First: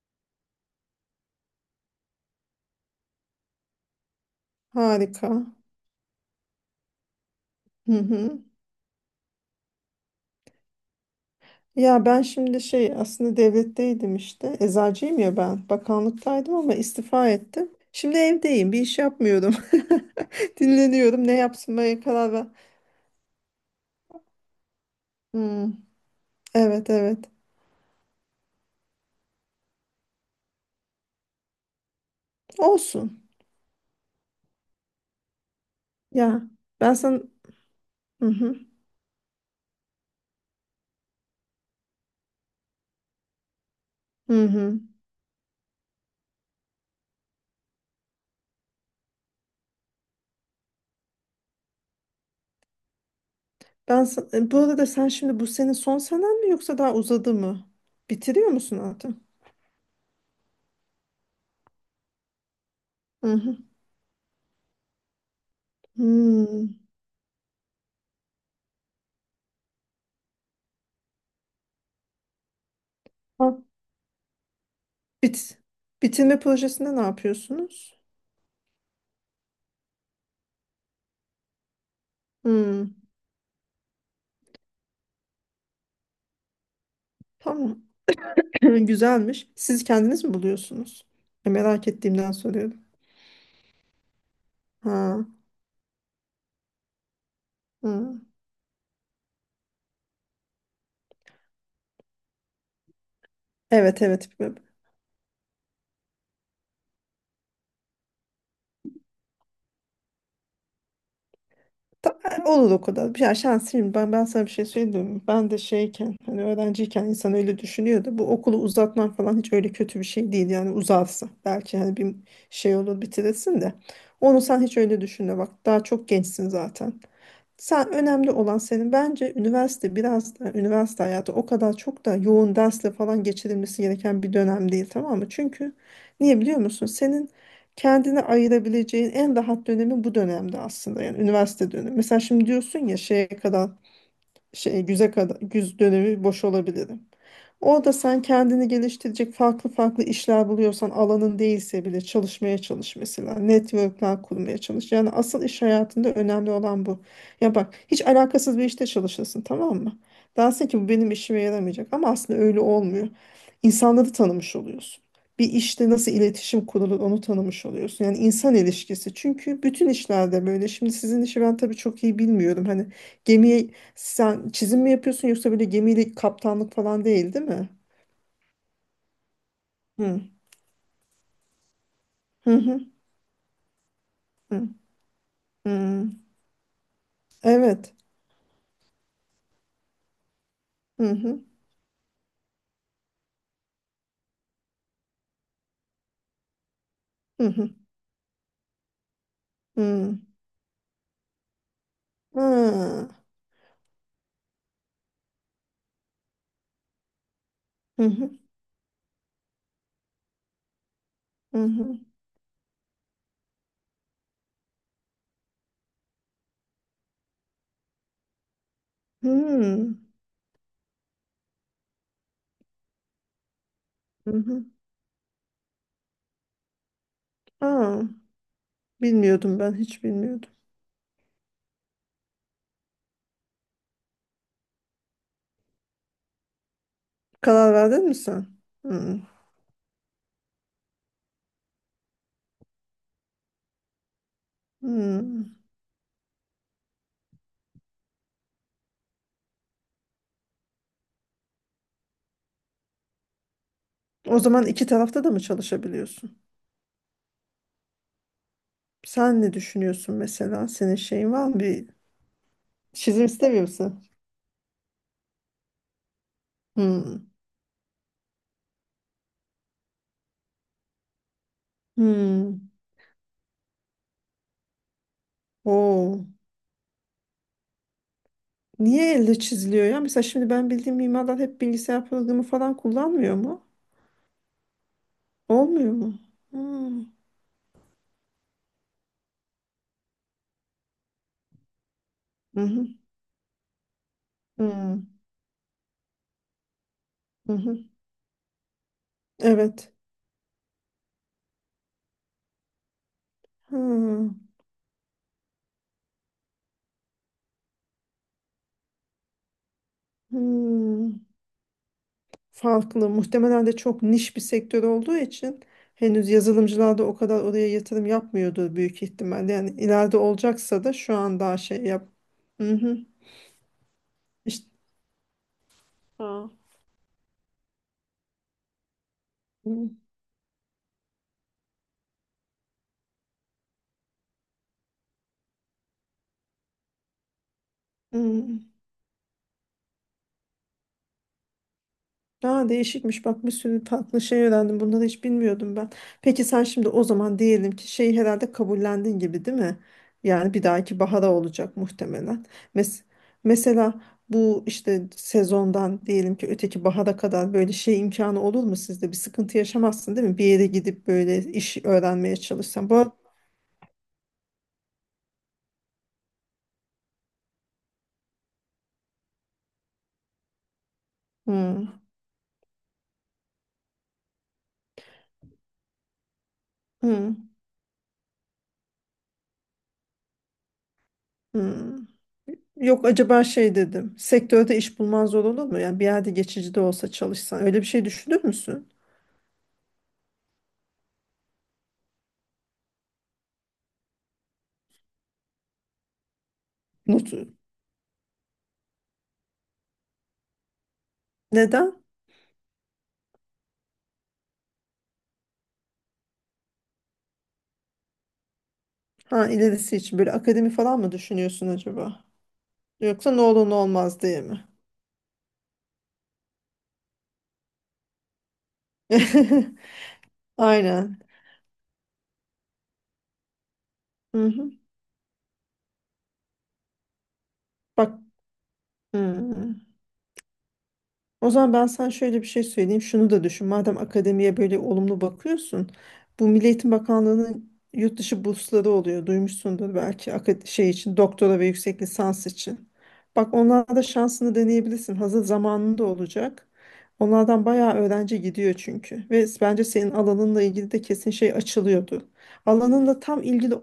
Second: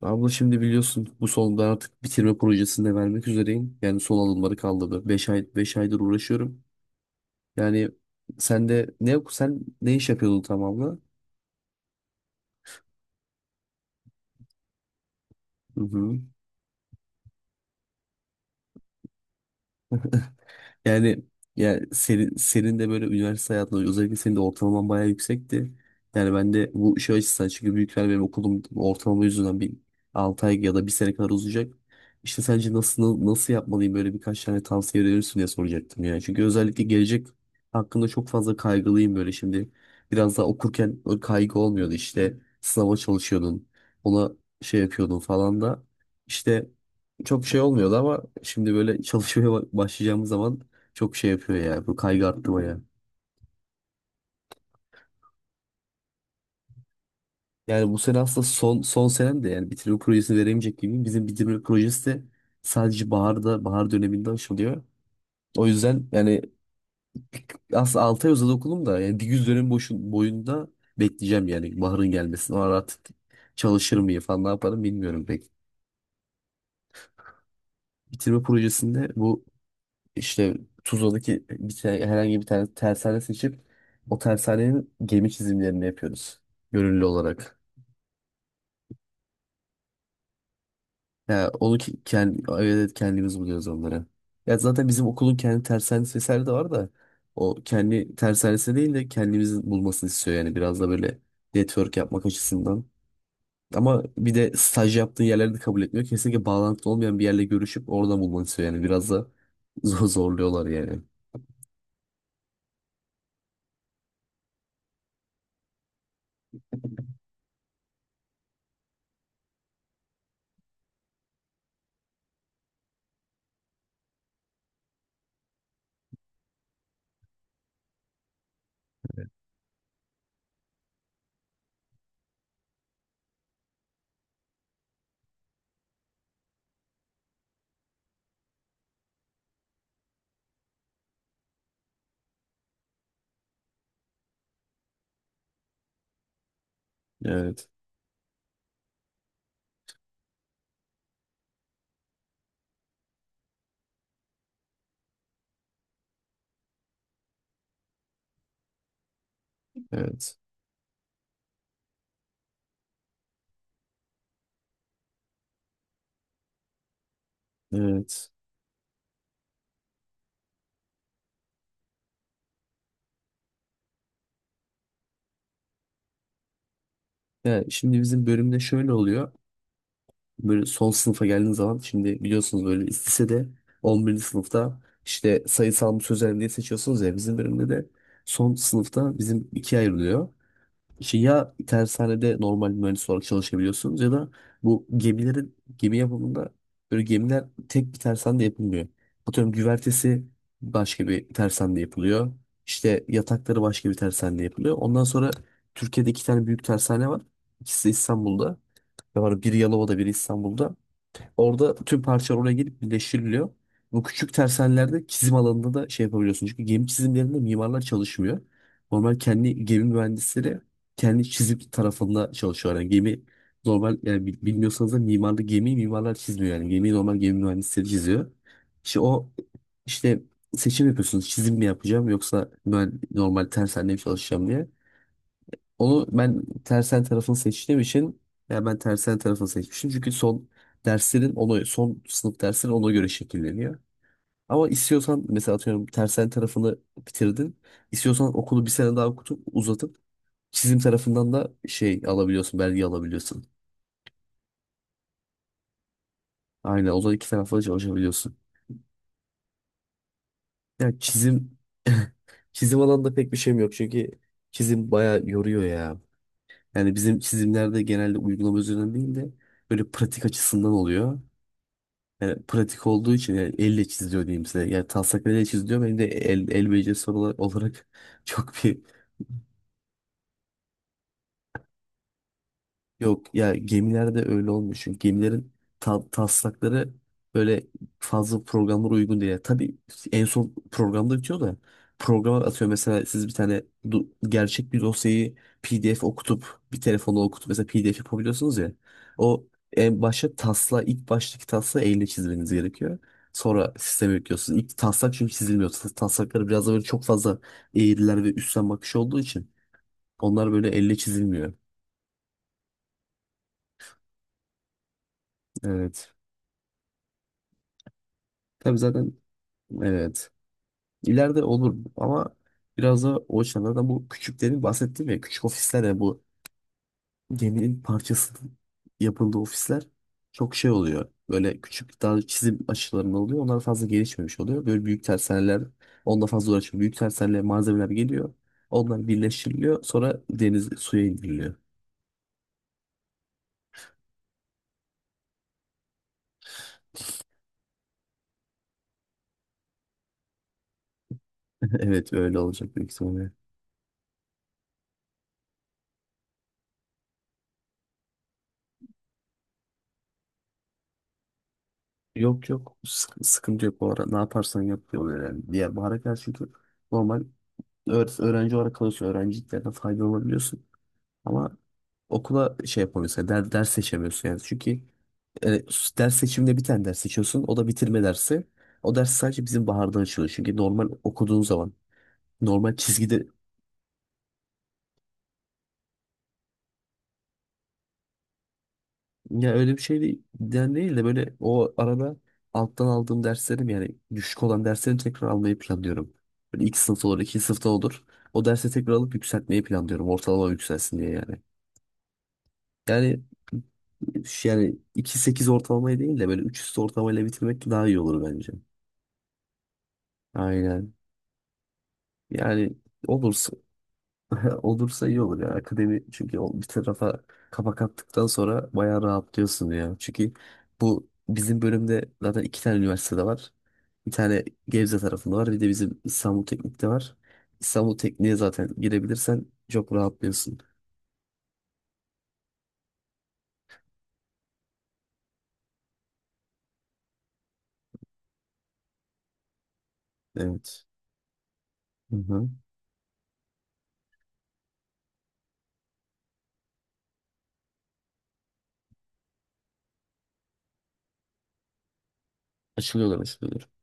Abla şimdi biliyorsun bu solu ben artık bitirme projesinde vermek üzereyim. Yani son alımları kaldı. beş Harika. ay beş aydır uğraşıyorum. Yani Hı hı. Sen ne iş yapıyordun tamamla? Ya ben şimdi şey aslında devletteydim işte. Eczacıyım ya ben. Hı hı. Bakanlıktaydım ama istifa ettim. Şimdi evdeyim. Bir iş yapmıyorum. Yani Dinleniyorum. Ne ya yapmaya karar senin, ver. senin de böyle üniversite hayatında özellikle senin de ortalaman bayağı Hmm. yüksekti. Yani ben de Evet, bu şey evet. açısından, çünkü büyükler benim okulum ortalama yüzünden bir 6 ay ya da bir sene kadar uzayacak. İşte sence nasıl Olsun. nasıl yapmalıyım böyle, birkaç tane tavsiye verirsin diye soracaktım yani. Çünkü Ya özellikle ben sana... gelecek hakkında Hı çok fazla hı. kaygılıyım böyle şimdi. Biraz daha okurken o kaygı olmuyordu, işte sınava çalışıyordun, ona Hı şey hı. yapıyordun falan da, işte çok şey olmuyordu, ama şimdi böyle çalışmaya başlayacağımız zaman çok şey yapıyor ya. Bu kaygı arttı bayağı. Bu arada sen şimdi bu senin son senen mi yoksa daha uzadı mı? Yani bu sene aslında Bitiriyor musun son artık? senem de, yani bitirme projesini veremeyecek gibi. Bizim bitirme projesi de sadece Hı hı. Bahar döneminde açılıyor. O yüzden yani Hmm. aslında 6 ay uzadı okulum da, yani bir yüz dönem boyunda bekleyeceğim yani baharın gelmesini. O ara artık Ha. çalışır mıyım falan, ne yaparım bilmiyorum pek. Bit. Bitirme projesinde ne yapıyorsunuz? Bitirme projesinde bu, işte Tuzla'daki herhangi bir tane Hmm. tersane seçip o tersanenin gemi çizimlerini yapıyoruz. Gönüllü olarak. Tamam. Güzelmiş. Siz kendiniz mi buluyorsunuz? Ya Ya onu merak ettiğimden evet soruyorum. evet, kendimiz buluyoruz onları. Ya zaten bizim Ha. okulun kendi tersanesi vesaire de var da, o kendi Hı. tersanesi değil de kendimizin bulmasını istiyor yani, biraz da böyle network yapmak açısından. Ama Evet, evet. bir de staj yaptığın yerleri de kabul etmiyor. Kesinlikle bağlantılı olmayan bir yerle görüşüp oradan bulmanı istiyor yani, biraz da zorluyorlar yani. Ta- Olur o kadar. Ya şanslıyım. Ben sana bir şey söyleyeyim mi? Ben de şeyken hani öğrenciyken insan öyle düşünüyordu. Bu okulu uzatman falan hiç öyle kötü bir şey değil. Yani uzarsa belki hani bir şey olur, bitirirsin de. Onu sen hiç öyle düşünme. Bak daha çok gençsin zaten. Sen önemli olan senin bence üniversite biraz da üniversite hayatı o kadar çok da yoğun dersle falan geçirilmesi gereken bir dönem değil, tamam mı? Çünkü niye biliyor musun? Senin kendine ayırabileceğin en rahat dönemi bu dönemde aslında, yani üniversite dönemi. Mesela şimdi diyorsun ya şeye kadar şey güze kadar güz dönemi boş olabilirim. Evet, Orada sen kendini geliştirecek farklı farklı işler buluyorsan alanın değilse bile çalışmaya çalış mesela. Networkler kurmaya çalış. Yani asıl iş hayatında önemli olan bu. Ya bak, hiç alakasız bir işte çalışırsın, tamam mı? evet, Dersin ki bu benim işime yaramayacak, ama aslında öyle olmuyor. İnsanları tanımış oluyorsun. Bir işte nasıl iletişim kurulur onu tanımış oluyorsun. Yani evet. insan ilişkisi. Çünkü bütün işlerde böyle. Şimdi sizin işi ben tabii çok iyi bilmiyorum. Hani gemiye sen çizim mi yapıyorsun yoksa böyle gemiyle kaptanlık falan değil Ya mi? şimdi bizim bölümde şöyle oluyor. Hı Böyle son sınıfa geldiğiniz zaman, şimdi hı. biliyorsunuz Hı böyle lisede 11. hı. sınıfta işte sayısal mı Hı. sözel mi diye seçiyorsunuz ya, bizim bölümde de Evet. son sınıfta bizim ikiye ayrılıyor. Hı İşte hı. ya tersanede normal mühendis olarak çalışabiliyorsunuz ya da bu gemilerin gemi yapımında, böyle gemiler Hı hı. tek bir tersanede yapılmıyor. Atıyorum Hı. güvertesi başka bir tersanede yapılıyor. İşte Ha. yatakları başka bir tersanede yapılıyor. Ondan sonra Türkiye'de 2 tane büyük tersane var. İkisi de Hı hı. İstanbul'da. Ve var biri Yalova'da biri İstanbul'da. Hı Orada hı. tüm parçalar oraya gelip birleştiriliyor. Bu küçük tersanelerde çizim alanında da şey yapabiliyorsun. Çünkü gemi çizimlerinde mimarlar çalışmıyor. Normal kendi gemi Hı. mühendisleri kendi çizim tarafında çalışıyor. Yani gemi normal, yani Hı hı. bilmiyorsanız da mimarlı gemiyi mimarlar çizmiyor yani. Gemiyi normal gemi mühendisleri Ha. çiziyor. İşte o, Bilmiyordum, ben hiç işte bilmiyordum. seçim yapıyorsunuz. Çizim mi yapacağım yoksa ben normal tersanede mi çalışacağım diye. Onu ben tersen tarafını Karar seçtiğim verdin mi için, sen? yani ben tersen Hı. tarafını seçmiştim. Çünkü son sınıf derslerin ona göre şekilleniyor. Ama Hı. istiyorsan mesela atıyorum tersen tarafını bitirdin. İstiyorsan okulu bir sene daha okutup uzatıp çizim tarafından da belge alabiliyorsun. O zaman iki tarafta da mı çalışabiliyorsun? Aynen, o da iki tarafla çalışabiliyorsun. Sen ne düşünüyorsun mesela? Senin Yani şeyin var çizim mı? Bir çizim alanında çizim pek bir şeyim istemiyor yok, musun? çünkü çizim bayağı yoruyor ya. Yani bizim Hı. çizimlerde genelde uygulama üzerinden değil de böyle pratik açısından oluyor. Yani Hı. pratik olduğu için, yani elle çiziliyor diyeyim size. Yani taslaklarıyla çiziliyor. Benim de Oo. el becerisi olarak çok bir... Niye elle çiziliyor ya? Mesela şimdi ben bildiğim mimarlar hep bilgisayar programı falan Yok kullanmıyor ya, mu? gemilerde öyle olmuyor. Çünkü gemilerin Olmuyor mu? taslakları Hmm. böyle fazla programlara uygun değil. Yani tabii en son programda bitiyor da programa Hı atıyor. hı. Mesela siz bir tane Hı gerçek bir hı. dosyayı PDF okutup, bir telefonla okutup mesela Hı. PDF yapabiliyorsunuz ya. O Evet. en başta ilk baştaki tasla elle çizmeniz gerekiyor. Sonra sisteme Hı. yüklüyorsunuz. İlk taslak çünkü çizilmiyor. Taslakları biraz da böyle çok fazla eğriler ve üstten bakış olduğu için onlar böyle elle Hı. çizilmiyor. Farklı. Muhtemelen de çok niş bir sektör olduğu için Evet. henüz yazılımcılar da o kadar oraya yatırım yapmıyordur Tabii büyük zaten. ihtimalle. Yani ileride Evet. olacaksa da şu an İleride daha olur şey yap. ama Hı hı. biraz da o açıdan da bu küçüklerin İşte. bahsettiğim, ya küçük ofisler ya bu Ha. geminin parçasının yapıldığı ofisler, Hı. çok şey oluyor. Böyle küçük daha çizim aşılarında oluyor. Onlar fazla gelişmemiş oluyor. Böyle büyük tersaneler onunla fazla uğraşmıyor. Büyük tersanelere malzemeler geliyor. Hı. Onlar birleştiriliyor. Sonra deniz suya indiriliyor. Aa, değişikmiş, bak bir sürü farklı şey öğrendim. Bunları hiç bilmiyordum ben. Peki sen şimdi o zaman diyelim ki şeyi herhalde kabullendin gibi, değil mi? Yani bir dahaki bahara olacak Evet, öyle muhtemelen. olacak büyük Mes ihtimalle. mesela bu işte sezondan diyelim ki öteki bahara kadar böyle şey imkanı olur mu sizde? Bir sıkıntı yaşamazsın değil mi? Bir yere gidip böyle iş öğrenmeye Yok yok, çalışsan. Bu sıkıntı yok bu ara. Ne yaparsan yap diyorlar yani. Diğer bahara karşı, çünkü normal öğrenci olarak kalıyorsun. Öğrenciliklerden faydalanabiliyorsun. Ama Hmm. okula şey yapamıyorsun, yani ders seçemiyorsun yani. Çünkü e, ders seçiminde bir tane ders seçiyorsun. Hmm. O da bitirme dersi. O ders sadece bizim baharda açılıyor. Çünkü normal okuduğun zaman Hmm. normal Yok, çizgide, acaba şey dedim. Sektörde iş bulman zor olur mu? Yani bir yerde geçici de olsa çalışsan. Öyle bir şey düşünür müsün? ya öyle bir şey değil, yani değil de böyle o arada alttan aldığım derslerim yani düşük olan derslerimi tekrar almayı planlıyorum. Böyle ilk sınıfta olur, ikinci sınıfta olur. O dersi tekrar alıp yükseltmeyi planlıyorum. Ortalama yükselsin diye yani. Neden? Yani Yani iki sekiz ortalamayı değil de böyle 3 üstü ortalamayla bitirmek daha iyi olur bence. Ha, ilerisi için böyle akademi Aynen. falan mı düşünüyorsun acaba? Yani Yoksa ne olursa olur ne olmaz diye mi? olursa iyi olur ya. Akademi çünkü o bir tarafa kapak attıktan sonra bayağı rahatlıyorsun ya. Çünkü bu Aynen. bizim bölümde zaten 2 tane üniversitede var. Bir tane Hı hı. Gebze tarafında var. Bir de bizim İstanbul Teknik'te var. İstanbul Bak. Teknik'e zaten Hı. girebilirsen çok rahatlıyorsun. O zaman ben sana şöyle bir şey söyleyeyim. Şunu da düşün. Madem akademiye böyle olumlu bakıyorsun. Bu Milli Eğitim Bakanlığı'nın yurt dışı bursları oluyor. Duymuşsundur belki, Evet. şey için, doktora ve yüksek Hı lisans hı. için. Bak onlarda şansını deneyebilirsin. Hazır zamanında olacak. Onlardan bayağı öğrenci gidiyor çünkü. Ve bence senin alanınla ilgili de kesin şey açılıyordu. Açılıyorlar, Alanınla tam açılıyorlar. ilgili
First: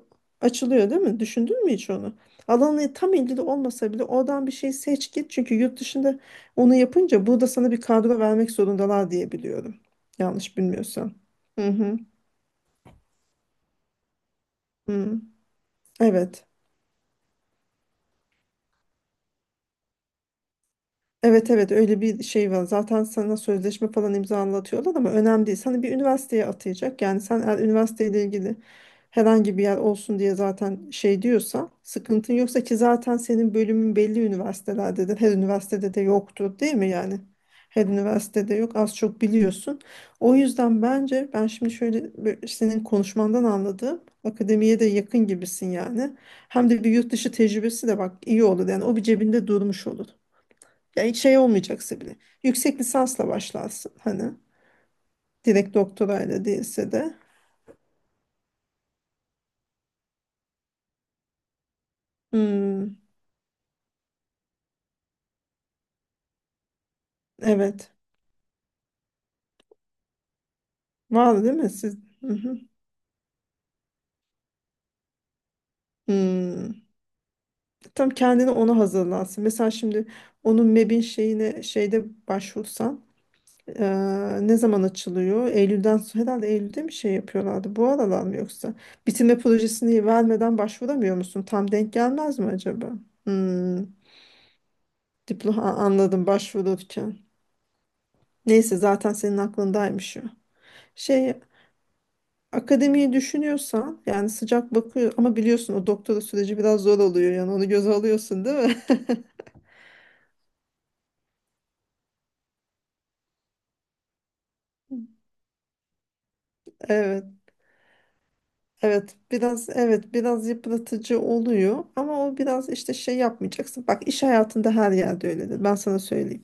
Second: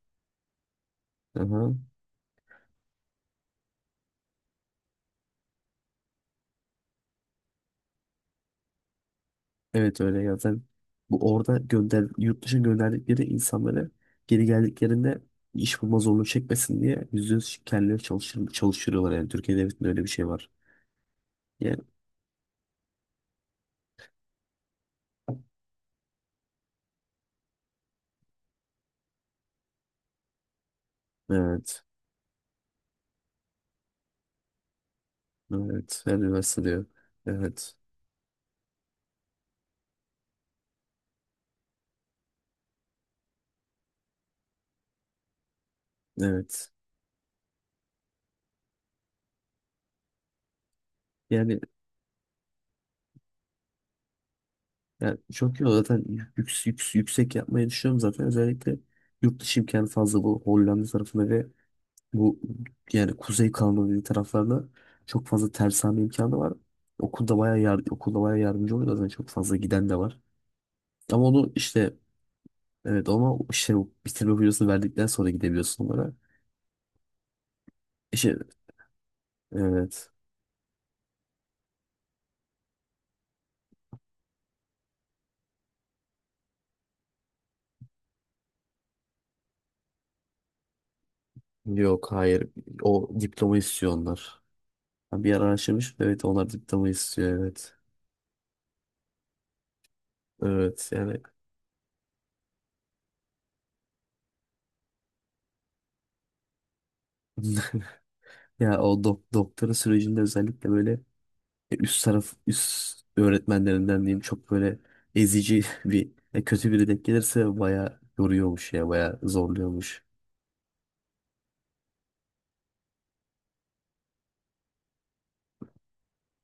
açılıyor, değil mi? Hı Düşündün mü hı. hiç onu? Alanı tam ilgili olmasa bile oradan bir şey seç git. Çünkü yurt dışında onu yapınca burada sana bir kadro vermek zorundalar diye biliyorum. Evet, öyle ya. Yanlış Zaten bilmiyorsam. bu orada Hı hı. Yurt dışına gönderdikleri insanları geri geldiklerinde Hı. iş bulma zorluğu Evet. çekmesin diye %100 kendileri çalıştırıyorlar yani. Türkiye Devleti'nde öyle bir şey var. Evet, Yani, öyle bir şey var. Zaten sana sözleşme falan imzalatıyorlar ama önemli değil. Sana bir üniversiteye atayacak. Yani sen eğer üniversiteyle ilgili herhangi bir yer olsun diye zaten şey diyorsa, evet. sıkıntın yoksa, ki zaten senin bölümün belli üniversitelerdedir. Her üniversitede Evet. de Her yoktur üniversite değil diyor. mi yani? Evet. Her üniversitede yok, az çok biliyorsun. O yüzden bence ben şimdi şöyle bir- senin konuşmandan anladığım akademiye de yakın gibisin yani. Hem Evet. de bir yurt dışı tecrübesi de, bak iyi olur yani, o bir cebinde durmuş olur. Ya hiç şey Yani, olmayacaksa bile. Yüksek lisansla başlarsın hani. yani çok iyi Direkt zaten doktorayla değilse yüksek, de. yüksek yapmayı düşünüyorum zaten, özellikle yurt dışı imkanı fazla bu Hollanda tarafında ve Bu Hmm, yani Kuzey Kanada dediği taraflarda çok fazla tersane imkanı var. Okulda bayağı yar evet. okulda bayağı yardımcı oluyor zaten, çok fazla giden de var. Ama Var onu değil mi işte, siz? Hı hı. evet, ama işte bu bitirme videosunu verdikten sonra gidebiliyorsun onlara. Hmm. Tam İşte, kendini ona hazırlansın. Mesela şimdi evet, onun MEB'in şeyine şeyde başvursan ne zaman açılıyor? Eylül'den sonra herhalde, Eylül'de mi şey yapıyorlardı? Bu aralar mı yoksa? Bitirme projesini vermeden başvuramıyor musun? Tam denk yok, gelmez mi hayır, acaba? o diploma Hmm. istiyor onlar. Ben bir ara Diploma, araştırmış, evet, anladım, onlar diploma başvururken. istiyor, evet. Neyse zaten senin aklındaymış o. Evet yani Şey, akademiyi düşünüyorsan yani sıcak bakıyor, ama biliyorsun o doktora süreci biraz zor oluyor, yani onu göze alıyorsun değil mi? ya o doktora sürecinde özellikle böyle üst öğretmenlerinden diyeyim, çok böyle ezici bir kötü biri denk Evet. gelirse bayağı yoruyormuş ya, Evet bayağı biraz zorluyormuş. evet biraz yıpratıcı oluyor, ama o biraz işte şey yapmayacaksın. Bak iş hayatında her yerde öyledir, ben sana söyleyeyim.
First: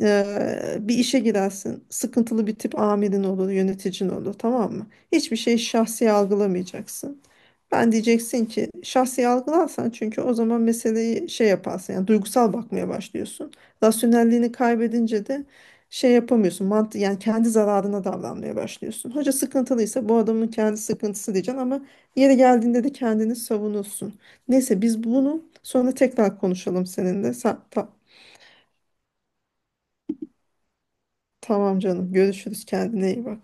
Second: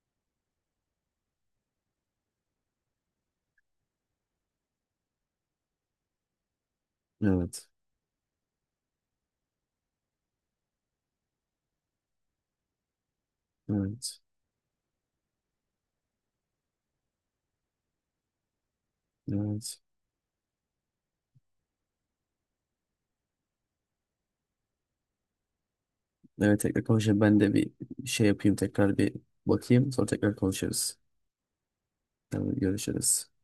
Bir işe girersin, sıkıntılı bir tip amirin olur, yöneticin olur, tamam mı? Hiçbir şeyi şahsi algılamayacaksın. Evet. Ben diyeceksin ki, şahsi algılarsan çünkü o zaman meseleyi şey yaparsın, yani duygusal bakmaya başlıyorsun. Evet. Rasyonelliğini kaybedince de şey yapamıyorsun, mantı yani, kendi zararına davranmaya başlıyorsun. Hoca Evet. sıkıntılıysa bu adamın kendi sıkıntısı diyeceksin, ama yeri geldiğinde de kendini savunursun. Neyse biz bunu sonra tekrar Evet, tekrar konuşalım konuşalım. seninle. Ben de bir şey yapayım, tekrar bir bakayım, sonra tekrar konuşuruz. Tamam canım, Tamam, görüşürüz, kendine iyi görüşürüz. bak.